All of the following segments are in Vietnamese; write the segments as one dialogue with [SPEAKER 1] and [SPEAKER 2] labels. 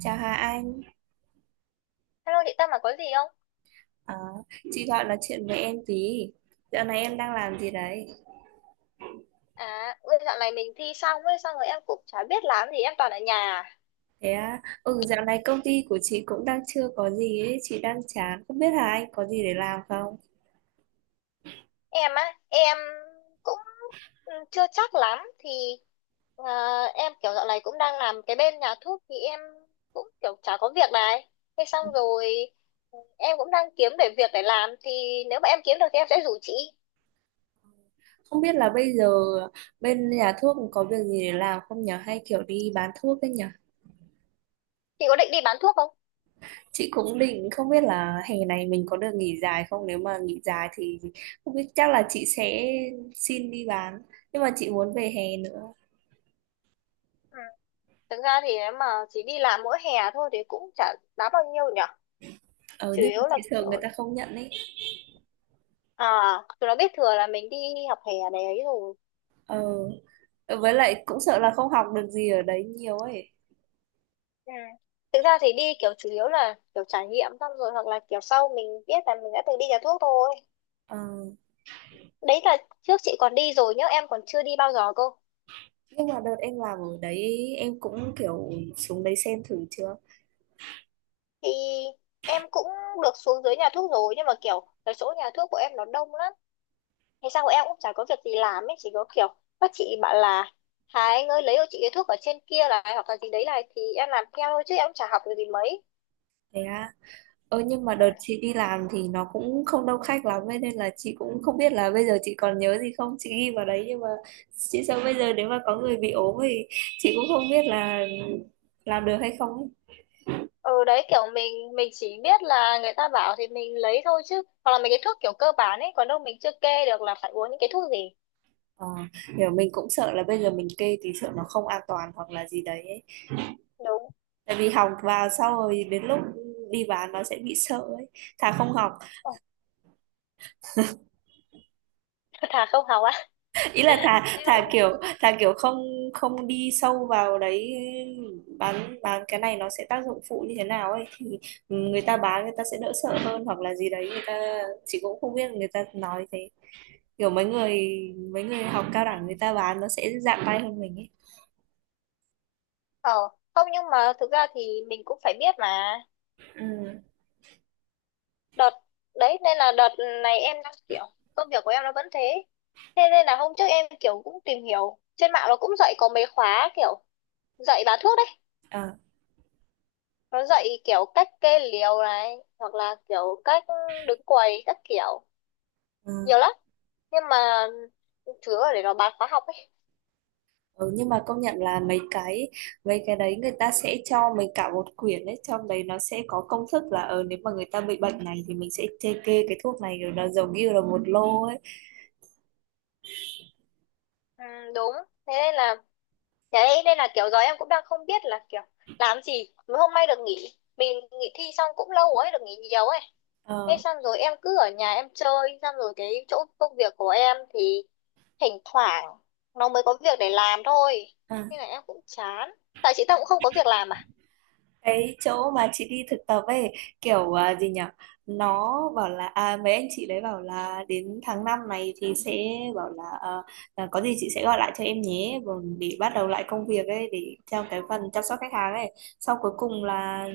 [SPEAKER 1] Chào Hà Anh.
[SPEAKER 2] Hello chị Tâm mà có gì không?
[SPEAKER 1] Ờ, chị gọi là chuyện với em tí. Dạo này em đang làm gì đấy?
[SPEAKER 2] À, ôi, dạo này mình thi xong ấy, xong rồi em cũng chả biết làm gì, em toàn ở nhà.
[SPEAKER 1] Thế à? Ừ, dạo này công ty của chị cũng đang chưa có gì ấy, chị đang chán. Không biết Hà Anh có gì để làm không?
[SPEAKER 2] Em á, em cũng chưa chắc lắm, thì ờ, em kiểu dạo này cũng đang làm cái bên nhà thuốc thì em cũng kiểu chả có việc này. Thế xong rồi em cũng đang kiếm để việc để làm, thì nếu mà em kiếm được thì em sẽ rủ chị.
[SPEAKER 1] Không biết là bây giờ bên nhà thuốc có việc gì để làm không nhở? Hay kiểu đi bán thuốc ấy nhở?
[SPEAKER 2] Chị có định đi bán thuốc không?
[SPEAKER 1] Chị cũng định không biết là hè này mình có được nghỉ dài không? Nếu mà nghỉ dài thì không biết chắc là chị sẽ xin đi bán. Nhưng mà chị muốn về hè nữa.
[SPEAKER 2] Ừ. Thực ra thì nếu mà chỉ đi làm mỗi hè thôi thì cũng chả đáng bao nhiêu nhở.
[SPEAKER 1] Ờ,
[SPEAKER 2] Chủ
[SPEAKER 1] nhưng mà
[SPEAKER 2] yếu là
[SPEAKER 1] chị sợ
[SPEAKER 2] kiểu.
[SPEAKER 1] người ta không nhận ấy.
[SPEAKER 2] À, Tụi nó biết thừa là mình đi học hè này ấy rồi.
[SPEAKER 1] Ờ, với lại cũng sợ là không học được gì ở đấy nhiều ấy.
[SPEAKER 2] Ừ. Thực ra thì đi kiểu chủ yếu là kiểu trải nghiệm xong rồi hoặc là kiểu sau mình biết là mình đã từng đi nhà thuốc thôi.
[SPEAKER 1] Ờ,
[SPEAKER 2] Đấy là trước chị còn đi rồi nhớ em còn chưa đi bao giờ cơ.
[SPEAKER 1] nhưng mà đợt em làm ở đấy em cũng kiểu xuống đấy xem thử chưa.
[SPEAKER 2] Thì em cũng được xuống dưới nhà thuốc rồi nhưng mà kiểu cái chỗ nhà thuốc của em nó đông lắm. Thế sao em cũng chả có việc gì làm ấy, chỉ có kiểu các chị bảo là Hà Anh ơi lấy cho chị cái thuốc ở trên kia này hoặc là gì đấy này thì em làm theo thôi chứ em cũng chả học được gì mấy.
[SPEAKER 1] Thế à? Ơ, nhưng mà đợt chị đi làm thì nó cũng không đông khách lắm ấy, nên là chị cũng không biết là bây giờ chị còn nhớ gì không, chị ghi vào đấy, nhưng mà chị sợ bây giờ nếu mà có người bị ốm thì chị cũng không biết là làm được hay không ấy.
[SPEAKER 2] Ừ, đấy kiểu mình chỉ biết là người ta bảo thì mình lấy thôi chứ hoặc là mấy cái thuốc kiểu cơ bản ấy còn đâu mình chưa kê được là phải uống những cái thuốc gì.
[SPEAKER 1] Ờ, kiểu mình cũng sợ là bây giờ mình kê thì sợ nó không an toàn hoặc là gì đấy ấy.
[SPEAKER 2] Đúng.
[SPEAKER 1] Tại vì học vào sau rồi đến lúc đi bán nó sẽ bị sợ ấy, thà không học.
[SPEAKER 2] Ừ. Thà không học á.
[SPEAKER 1] Ý là thà
[SPEAKER 2] Em.
[SPEAKER 1] thà kiểu không không đi sâu vào đấy, bán cái này nó sẽ tác dụng phụ như thế nào ấy, thì người ta bán người ta sẽ đỡ sợ hơn hoặc là gì đấy, người ta, chị cũng không biết, người ta nói thế, kiểu mấy người học cao đẳng người ta bán nó sẽ dạng tay hơn mình ấy.
[SPEAKER 2] ờ không nhưng mà thực ra thì mình cũng phải biết mà.
[SPEAKER 1] Ừ.
[SPEAKER 2] Đợt. Đấy nên là đợt này em đang kiểu, công việc của em nó vẫn thế. Thế nên là hôm trước em kiểu cũng tìm hiểu trên mạng nó cũng dạy có mấy khóa kiểu dạy bán thuốc đấy.
[SPEAKER 1] Ờ.
[SPEAKER 2] Nó dạy kiểu cách kê liều này hoặc là kiểu cách đứng quầy các kiểu
[SPEAKER 1] Ừ.
[SPEAKER 2] nhiều lắm, nhưng mà thứ ở để nó bán khóa học ấy.
[SPEAKER 1] Ừ, nhưng mà công nhận là mấy cái đấy người ta sẽ cho mình cả một quyển, đấy trong đấy nó sẽ có công thức là, nếu mà người ta bị bệnh này thì mình sẽ kê kê cái thuốc này, rồi nó giống như là một lô ấy.
[SPEAKER 2] Ừ, đúng. Thế nên là đấy nên là kiểu giờ em cũng đang không biết là kiểu làm gì. Mới hôm nay được nghỉ, mình nghỉ thi xong cũng lâu ấy, được nghỉ nhiều ấy. Thế
[SPEAKER 1] Ờ.
[SPEAKER 2] xong rồi em cứ ở nhà em chơi, xong rồi cái chỗ công việc của em thì thỉnh thoảng nó mới có việc để làm thôi.
[SPEAKER 1] À.
[SPEAKER 2] Nên là em cũng chán. Tại chị ta cũng không có việc làm à?
[SPEAKER 1] Cái chỗ mà chị đi thực tập ấy kiểu, à, gì nhỉ, nó bảo là, à, mấy anh chị đấy bảo là đến tháng 5 này thì sẽ bảo là, có gì chị sẽ gọi lại cho em nhé, còn để bắt đầu lại công việc ấy, để theo cái phần chăm sóc khách hàng ấy. Sau cuối cùng là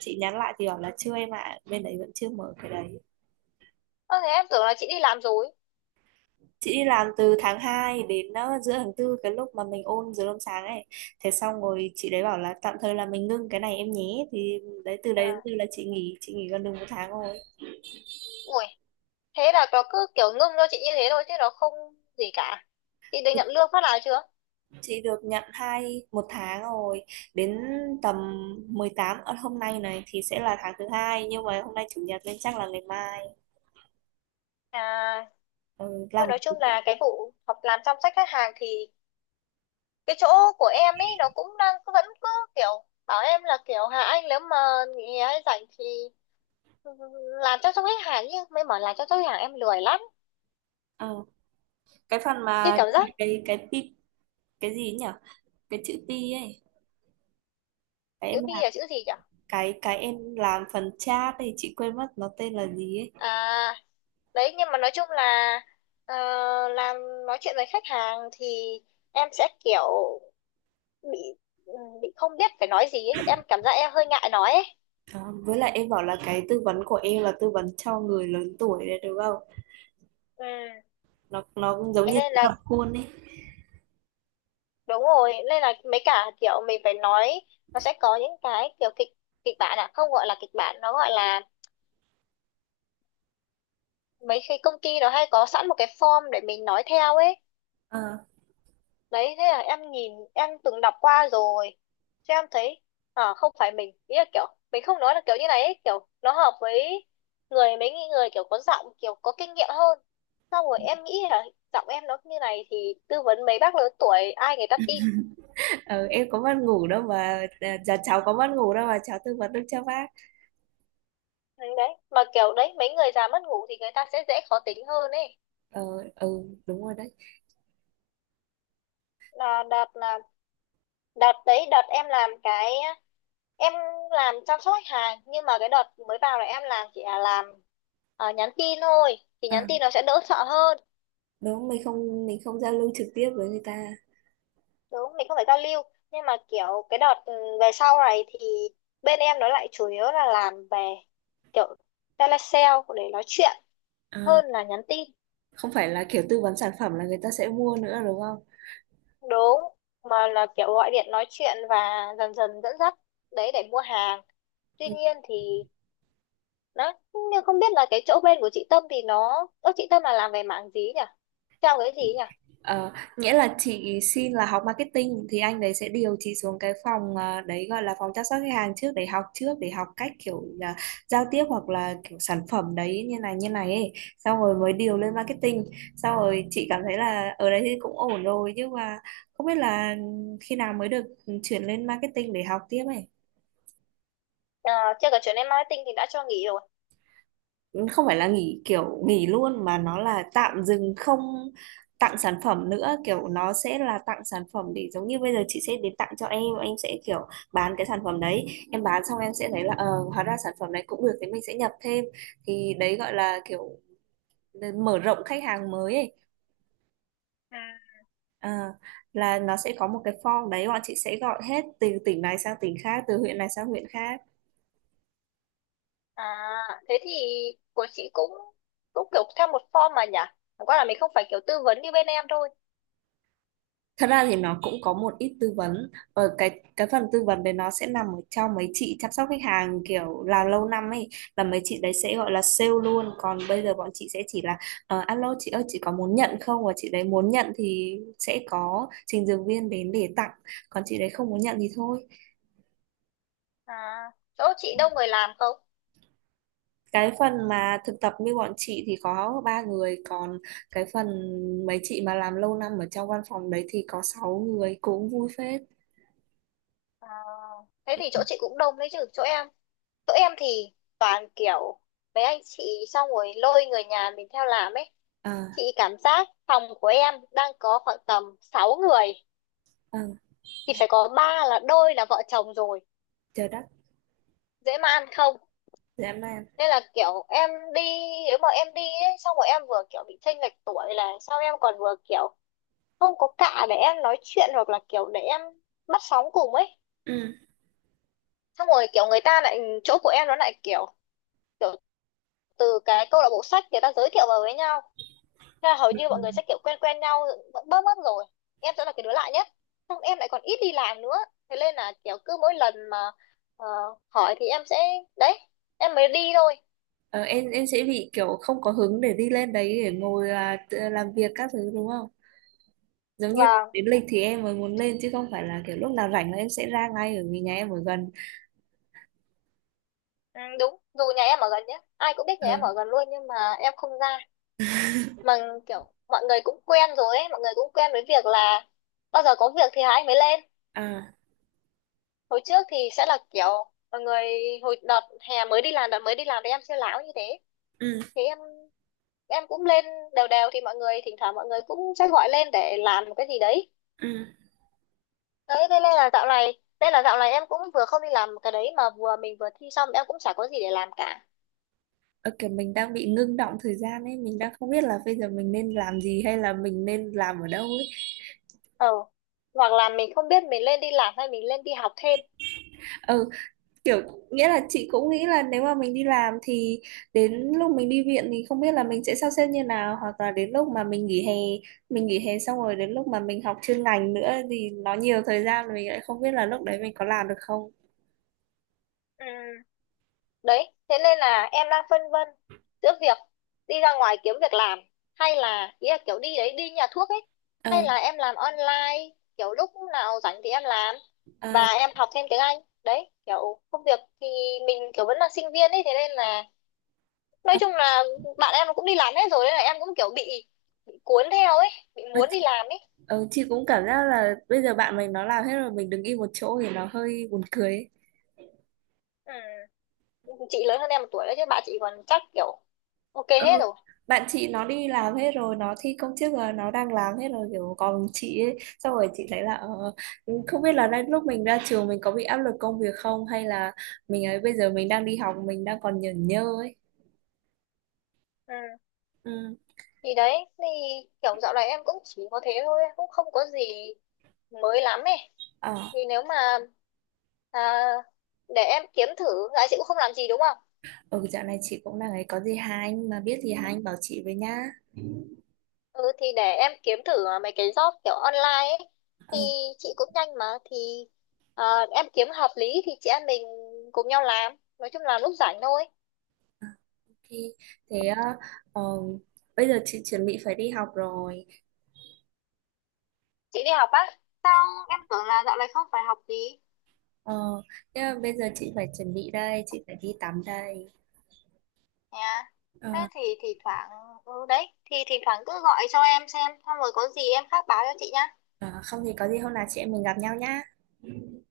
[SPEAKER 1] chị nhắn lại thì bảo là chưa em ạ, bên đấy vẫn chưa mở cái đấy.
[SPEAKER 2] Ơ thế em tưởng là chị đi làm rồi.
[SPEAKER 1] Chị đi làm từ tháng 2 đến giữa tháng tư, cái lúc mà mình ôn dưới hôm sáng ấy. Thế xong rồi chị đấy bảo là tạm thời là mình ngưng cái này em nhé, thì đấy từ đấy đến
[SPEAKER 2] À
[SPEAKER 1] từ là chị nghỉ gần được một tháng rồi.
[SPEAKER 2] ui, thế là nó cứ kiểu ngưng cho chị như thế thôi chứ nó không gì cả. Chị được nhận lương phát nào chưa?
[SPEAKER 1] Chị được nhận hai một tháng rồi. Đến tầm 18 ở hôm nay này thì sẽ là tháng thứ hai, nhưng mà hôm nay chủ nhật nên chắc là ngày mai.
[SPEAKER 2] À,
[SPEAKER 1] Ừ,
[SPEAKER 2] thôi
[SPEAKER 1] làm.
[SPEAKER 2] nói chung là cái vụ học làm chăm sóc khách hàng thì cái chỗ của em ấy nó cũng đang vẫn cứ kiểu bảo em là kiểu Hà Anh nếu mà nghỉ hay rảnh thì làm chăm sóc khách hàng nhưng mới bảo làm chăm sóc khách hàng em lười lắm.
[SPEAKER 1] Ờ, cái phần
[SPEAKER 2] Cái
[SPEAKER 1] mà,
[SPEAKER 2] cảm giác.
[SPEAKER 1] cái pi, cái gì nhỉ, cái chữ pi ấy, cái
[SPEAKER 2] Chữ
[SPEAKER 1] em,
[SPEAKER 2] bi là chữ gì nhỉ?
[SPEAKER 1] cái em làm phần chat thì chị quên mất nó tên là gì ấy.
[SPEAKER 2] À, đấy nhưng mà nói chung là ờ, làm nói chuyện với khách hàng thì em sẽ kiểu bị, ừ, bị không biết phải nói gì ấy, em cảm giác em hơi ngại nói ấy.
[SPEAKER 1] Đó, với lại em bảo là cái tư vấn của em là tư vấn cho người lớn tuổi đấy đúng không,
[SPEAKER 2] Ừ.
[SPEAKER 1] nó cũng giống
[SPEAKER 2] Thế
[SPEAKER 1] như
[SPEAKER 2] nên là
[SPEAKER 1] nó dập khuôn ấy.
[SPEAKER 2] đúng rồi nên là mấy cả kiểu mình phải nói. Nó sẽ có những cái kiểu kịch kịch bản, à không gọi là kịch bản, nó gọi là mấy khi công ty nó hay có sẵn một cái form để mình nói theo ấy.
[SPEAKER 1] Ờ,
[SPEAKER 2] Đấy thế là em nhìn em từng đọc qua rồi. Thế em thấy à, không phải mình, ý là kiểu mình không nói là kiểu như này ấy, kiểu nó hợp với mấy người kiểu có giọng kiểu có kinh nghiệm hơn. Xong rồi em nghĩ là giọng em nó như này thì tư vấn mấy bác lớn tuổi ai người ta tin?
[SPEAKER 1] ờ, em có mất ngủ đâu mà, à, dạ cháu có mất ngủ đâu mà cháu tư vấn được cho bác.
[SPEAKER 2] Ừ, đấy mà kiểu đấy mấy người già mất ngủ thì người ta sẽ dễ khó tính hơn ấy.
[SPEAKER 1] Ờ. Ừ. Đúng rồi đấy.
[SPEAKER 2] Là đợt là đợt đấy đợt em làm cái em làm chăm sóc khách hàng, nhưng mà cái đợt mới vào này em làm chỉ là làm nhắn tin thôi. Thì nhắn
[SPEAKER 1] À,
[SPEAKER 2] tin nó sẽ đỡ sợ hơn.
[SPEAKER 1] đúng, mình không giao lưu trực tiếp với người ta.
[SPEAKER 2] Đúng, mình không phải giao lưu. Nhưng mà kiểu cái đợt về sau này thì bên em nó lại chủ yếu là làm về kiểu telesale để nói chuyện
[SPEAKER 1] À,
[SPEAKER 2] hơn là nhắn tin.
[SPEAKER 1] không phải là kiểu tư vấn sản phẩm là người ta sẽ mua nữa đúng không.
[SPEAKER 2] Đúng, mà là kiểu gọi điện nói chuyện và dần dần dẫn dắt đấy để mua hàng. Tuy nhiên thì đấy, nhưng không biết là cái chỗ bên của chị Tâm thì nó ơ chị Tâm là làm về mảng gì nhỉ? Theo cái gì nhỉ?
[SPEAKER 1] Ờ, nghĩa là chị xin là học marketing thì anh đấy sẽ điều chị xuống cái phòng, đấy gọi là phòng chăm sóc khách hàng trước, để học, trước để học cách kiểu là giao tiếp hoặc là kiểu sản phẩm đấy như này ấy, xong rồi mới điều lên marketing, xong rồi chị cảm thấy là ở đấy thì cũng ổn rồi, nhưng mà không biết là khi nào mới được, chuyển lên marketing để học tiếp ấy.
[SPEAKER 2] À, theo cái chuyện em marketing thì đã cho nghỉ rồi.
[SPEAKER 1] Không phải là nghỉ kiểu nghỉ luôn mà nó là tạm dừng, không tặng sản phẩm nữa, kiểu nó sẽ là tặng sản phẩm để giống như bây giờ chị sẽ đến tặng cho em sẽ kiểu bán cái sản phẩm đấy. Em bán xong em sẽ thấy là, hóa ra sản phẩm này cũng được thì mình sẽ nhập thêm, thì đấy gọi là kiểu mở rộng khách hàng mới ấy.
[SPEAKER 2] À,
[SPEAKER 1] Ờ, là nó sẽ có một cái form đấy, bọn chị sẽ gọi hết từ tỉnh này sang tỉnh khác, từ huyện này sang huyện khác.
[SPEAKER 2] à thế thì của chị cũng cũng kiểu theo một form mà nhỉ, chẳng qua là mình không phải kiểu tư vấn như bên em thôi.
[SPEAKER 1] Thật ra thì nó cũng có một ít tư vấn ở cái phần tư vấn đấy nó sẽ nằm ở trong mấy chị chăm sóc khách hàng kiểu làm lâu năm ấy, là mấy chị đấy sẽ gọi là sale luôn, còn bây giờ bọn chị sẽ chỉ là, alo chị ơi chị có muốn nhận không, và chị đấy muốn nhận thì sẽ có trình dược viên đến để tặng, còn chị đấy không muốn nhận thì thôi.
[SPEAKER 2] À chỗ chị đông người làm không?
[SPEAKER 1] Cái phần mà thực tập như bọn chị thì có ba người, còn cái phần mấy chị mà làm lâu năm ở trong văn phòng đấy thì có sáu người, cũng vui phết.
[SPEAKER 2] À, thế thì chỗ chị cũng đông đấy chứ chỗ em thì toàn kiểu mấy anh chị xong rồi lôi người nhà mình theo làm ấy.
[SPEAKER 1] À.
[SPEAKER 2] Chị cảm giác phòng của em đang có khoảng tầm 6 người.
[SPEAKER 1] À.
[SPEAKER 2] Thì phải có ba là đôi là vợ chồng rồi.
[SPEAKER 1] Chờ đã.
[SPEAKER 2] Dễ mà ăn không.
[SPEAKER 1] Dạ em đây.
[SPEAKER 2] Nên là kiểu em đi, nếu mà em đi ấy, xong rồi em vừa kiểu bị chênh lệch tuổi là sao em còn vừa kiểu không có cạ để em nói chuyện hoặc là kiểu để em bắt sóng cùng ấy.
[SPEAKER 1] Ừ.
[SPEAKER 2] Xong rồi kiểu người ta lại chỗ của em nó lại kiểu, kiểu từ cái câu lạc bộ sách người ta giới thiệu vào với nhau. Thế là hầu như mọi người sẽ kiểu quen quen nhau bớm bớm rồi, em sẽ là cái đứa lạ nhất, xong em lại còn ít đi làm nữa. Thế nên là kiểu cứ mỗi lần mà ờ, hỏi thì em sẽ đấy em mới đi thôi.
[SPEAKER 1] Ờ, em sẽ bị kiểu không có hứng để đi lên đấy để ngồi là làm việc các thứ đúng không? Giống như
[SPEAKER 2] Và
[SPEAKER 1] đến lịch thì em mới muốn lên chứ không phải là kiểu lúc nào rảnh là em sẽ ra ngay ở vì nhà em ở gần.
[SPEAKER 2] ừ, đúng dù nhà em ở gần nhé, ai cũng biết nhà em
[SPEAKER 1] Ừ.
[SPEAKER 2] ở gần luôn nhưng mà em không ra. Mà kiểu mọi người cũng quen rồi ấy, mọi người cũng quen với việc là bao giờ có việc thì 2 anh mới lên.
[SPEAKER 1] À,
[SPEAKER 2] Hồi trước thì sẽ là kiểu mọi người hồi đợt hè mới đi làm đợt mới đi làm thì em siêu láo như thế.
[SPEAKER 1] ừ,
[SPEAKER 2] Thì em cũng lên đều đều thì mọi người thỉnh thoảng mọi người cũng sẽ gọi lên để làm một cái gì đấy.
[SPEAKER 1] ừ.
[SPEAKER 2] Đấy thế nên là dạo này em cũng vừa không đi làm cái đấy mà vừa mình vừa thi xong em cũng chả có gì để làm cả.
[SPEAKER 1] Ờ, kiểu mình đang bị ngưng động thời gian ấy, mình đang không biết là bây giờ mình nên làm gì hay là mình nên làm ở đâu ấy.
[SPEAKER 2] Ờ. Hoặc là mình không biết mình lên đi làm hay mình lên đi học thêm.
[SPEAKER 1] Ừ, kiểu, nghĩa là chị cũng nghĩ là nếu mà mình đi làm thì đến lúc mình đi viện thì không biết là mình sẽ sắp xếp như nào, hoặc là đến lúc mà mình nghỉ hè, mình nghỉ hè xong rồi đến lúc mà mình học chuyên ngành nữa thì nó nhiều thời gian rồi, mình lại không biết là lúc đấy mình có làm được không.
[SPEAKER 2] Ừ. Đấy thế nên là em đang phân vân giữa việc đi ra ngoài kiếm việc làm, hay là ý là kiểu đi đấy đi nhà thuốc ấy, hay
[SPEAKER 1] Ờ.
[SPEAKER 2] là em làm online kiểu lúc nào rảnh thì em làm và
[SPEAKER 1] Ờ.
[SPEAKER 2] em học thêm tiếng Anh. Đấy kiểu công việc thì mình kiểu vẫn là sinh viên ấy, thế nên là nói
[SPEAKER 1] Ờ,
[SPEAKER 2] chung là bạn em cũng đi làm hết rồi, nên là em cũng kiểu bị cuốn theo ấy, bị muốn đi làm ấy.
[SPEAKER 1] ờ, chị cũng cảm giác là bây giờ bạn mình nó làm hết rồi, mình đứng im một chỗ thì nó hơi buồn cười ấy.
[SPEAKER 2] Ừ. Chị lớn hơn em 1 tuổi đấy chứ bạn chị còn chắc kiểu OK hết
[SPEAKER 1] Ừ.
[SPEAKER 2] rồi.
[SPEAKER 1] Bạn chị nó đi làm hết rồi, nó thi công chức rồi, nó đang làm hết rồi, kiểu còn chị ấy, xong rồi chị thấy là, ờ, không biết là đến lúc mình ra trường mình có bị áp lực công việc không, hay là mình ấy bây giờ mình đang đi học, mình đang còn nhởn nhơ ấy.
[SPEAKER 2] Ừ.
[SPEAKER 1] Ừ.
[SPEAKER 2] Thì đấy thì kiểu dạo này em cũng chỉ có thế thôi, cũng không có gì mới lắm ấy.
[SPEAKER 1] Ờ.
[SPEAKER 2] Thì nếu mà à, để em kiếm thử. Dạ chị cũng không làm gì đúng không?
[SPEAKER 1] Ừ, dạo này chị cũng đang ấy, có gì hai anh mà biết gì hai anh bảo chị với nhá.
[SPEAKER 2] Ừ thì để em kiếm thử mấy cái job kiểu online ấy. Thì
[SPEAKER 1] Ờ.
[SPEAKER 2] chị cũng nhanh mà thì à, em kiếm hợp lý thì chị em mình cùng nhau làm, nói chung là lúc rảnh thôi.
[SPEAKER 1] OK. Thế, ờ, ờ, bây giờ chị chuẩn bị phải đi học rồi.
[SPEAKER 2] Chị đi học á? Sao em tưởng là dạo này không phải học gì.
[SPEAKER 1] Ờ, thế là bây giờ chị phải chuẩn bị đây, chị phải đi tắm đây.
[SPEAKER 2] Nha. Thế
[SPEAKER 1] Ờ.
[SPEAKER 2] thì thoảng ừ đấy thì thỉnh thoảng cứ gọi cho em xem xong rồi có gì em khác báo cho chị nha.
[SPEAKER 1] Ờ, không thì có gì hôm nào chị em mình gặp nhau nhá.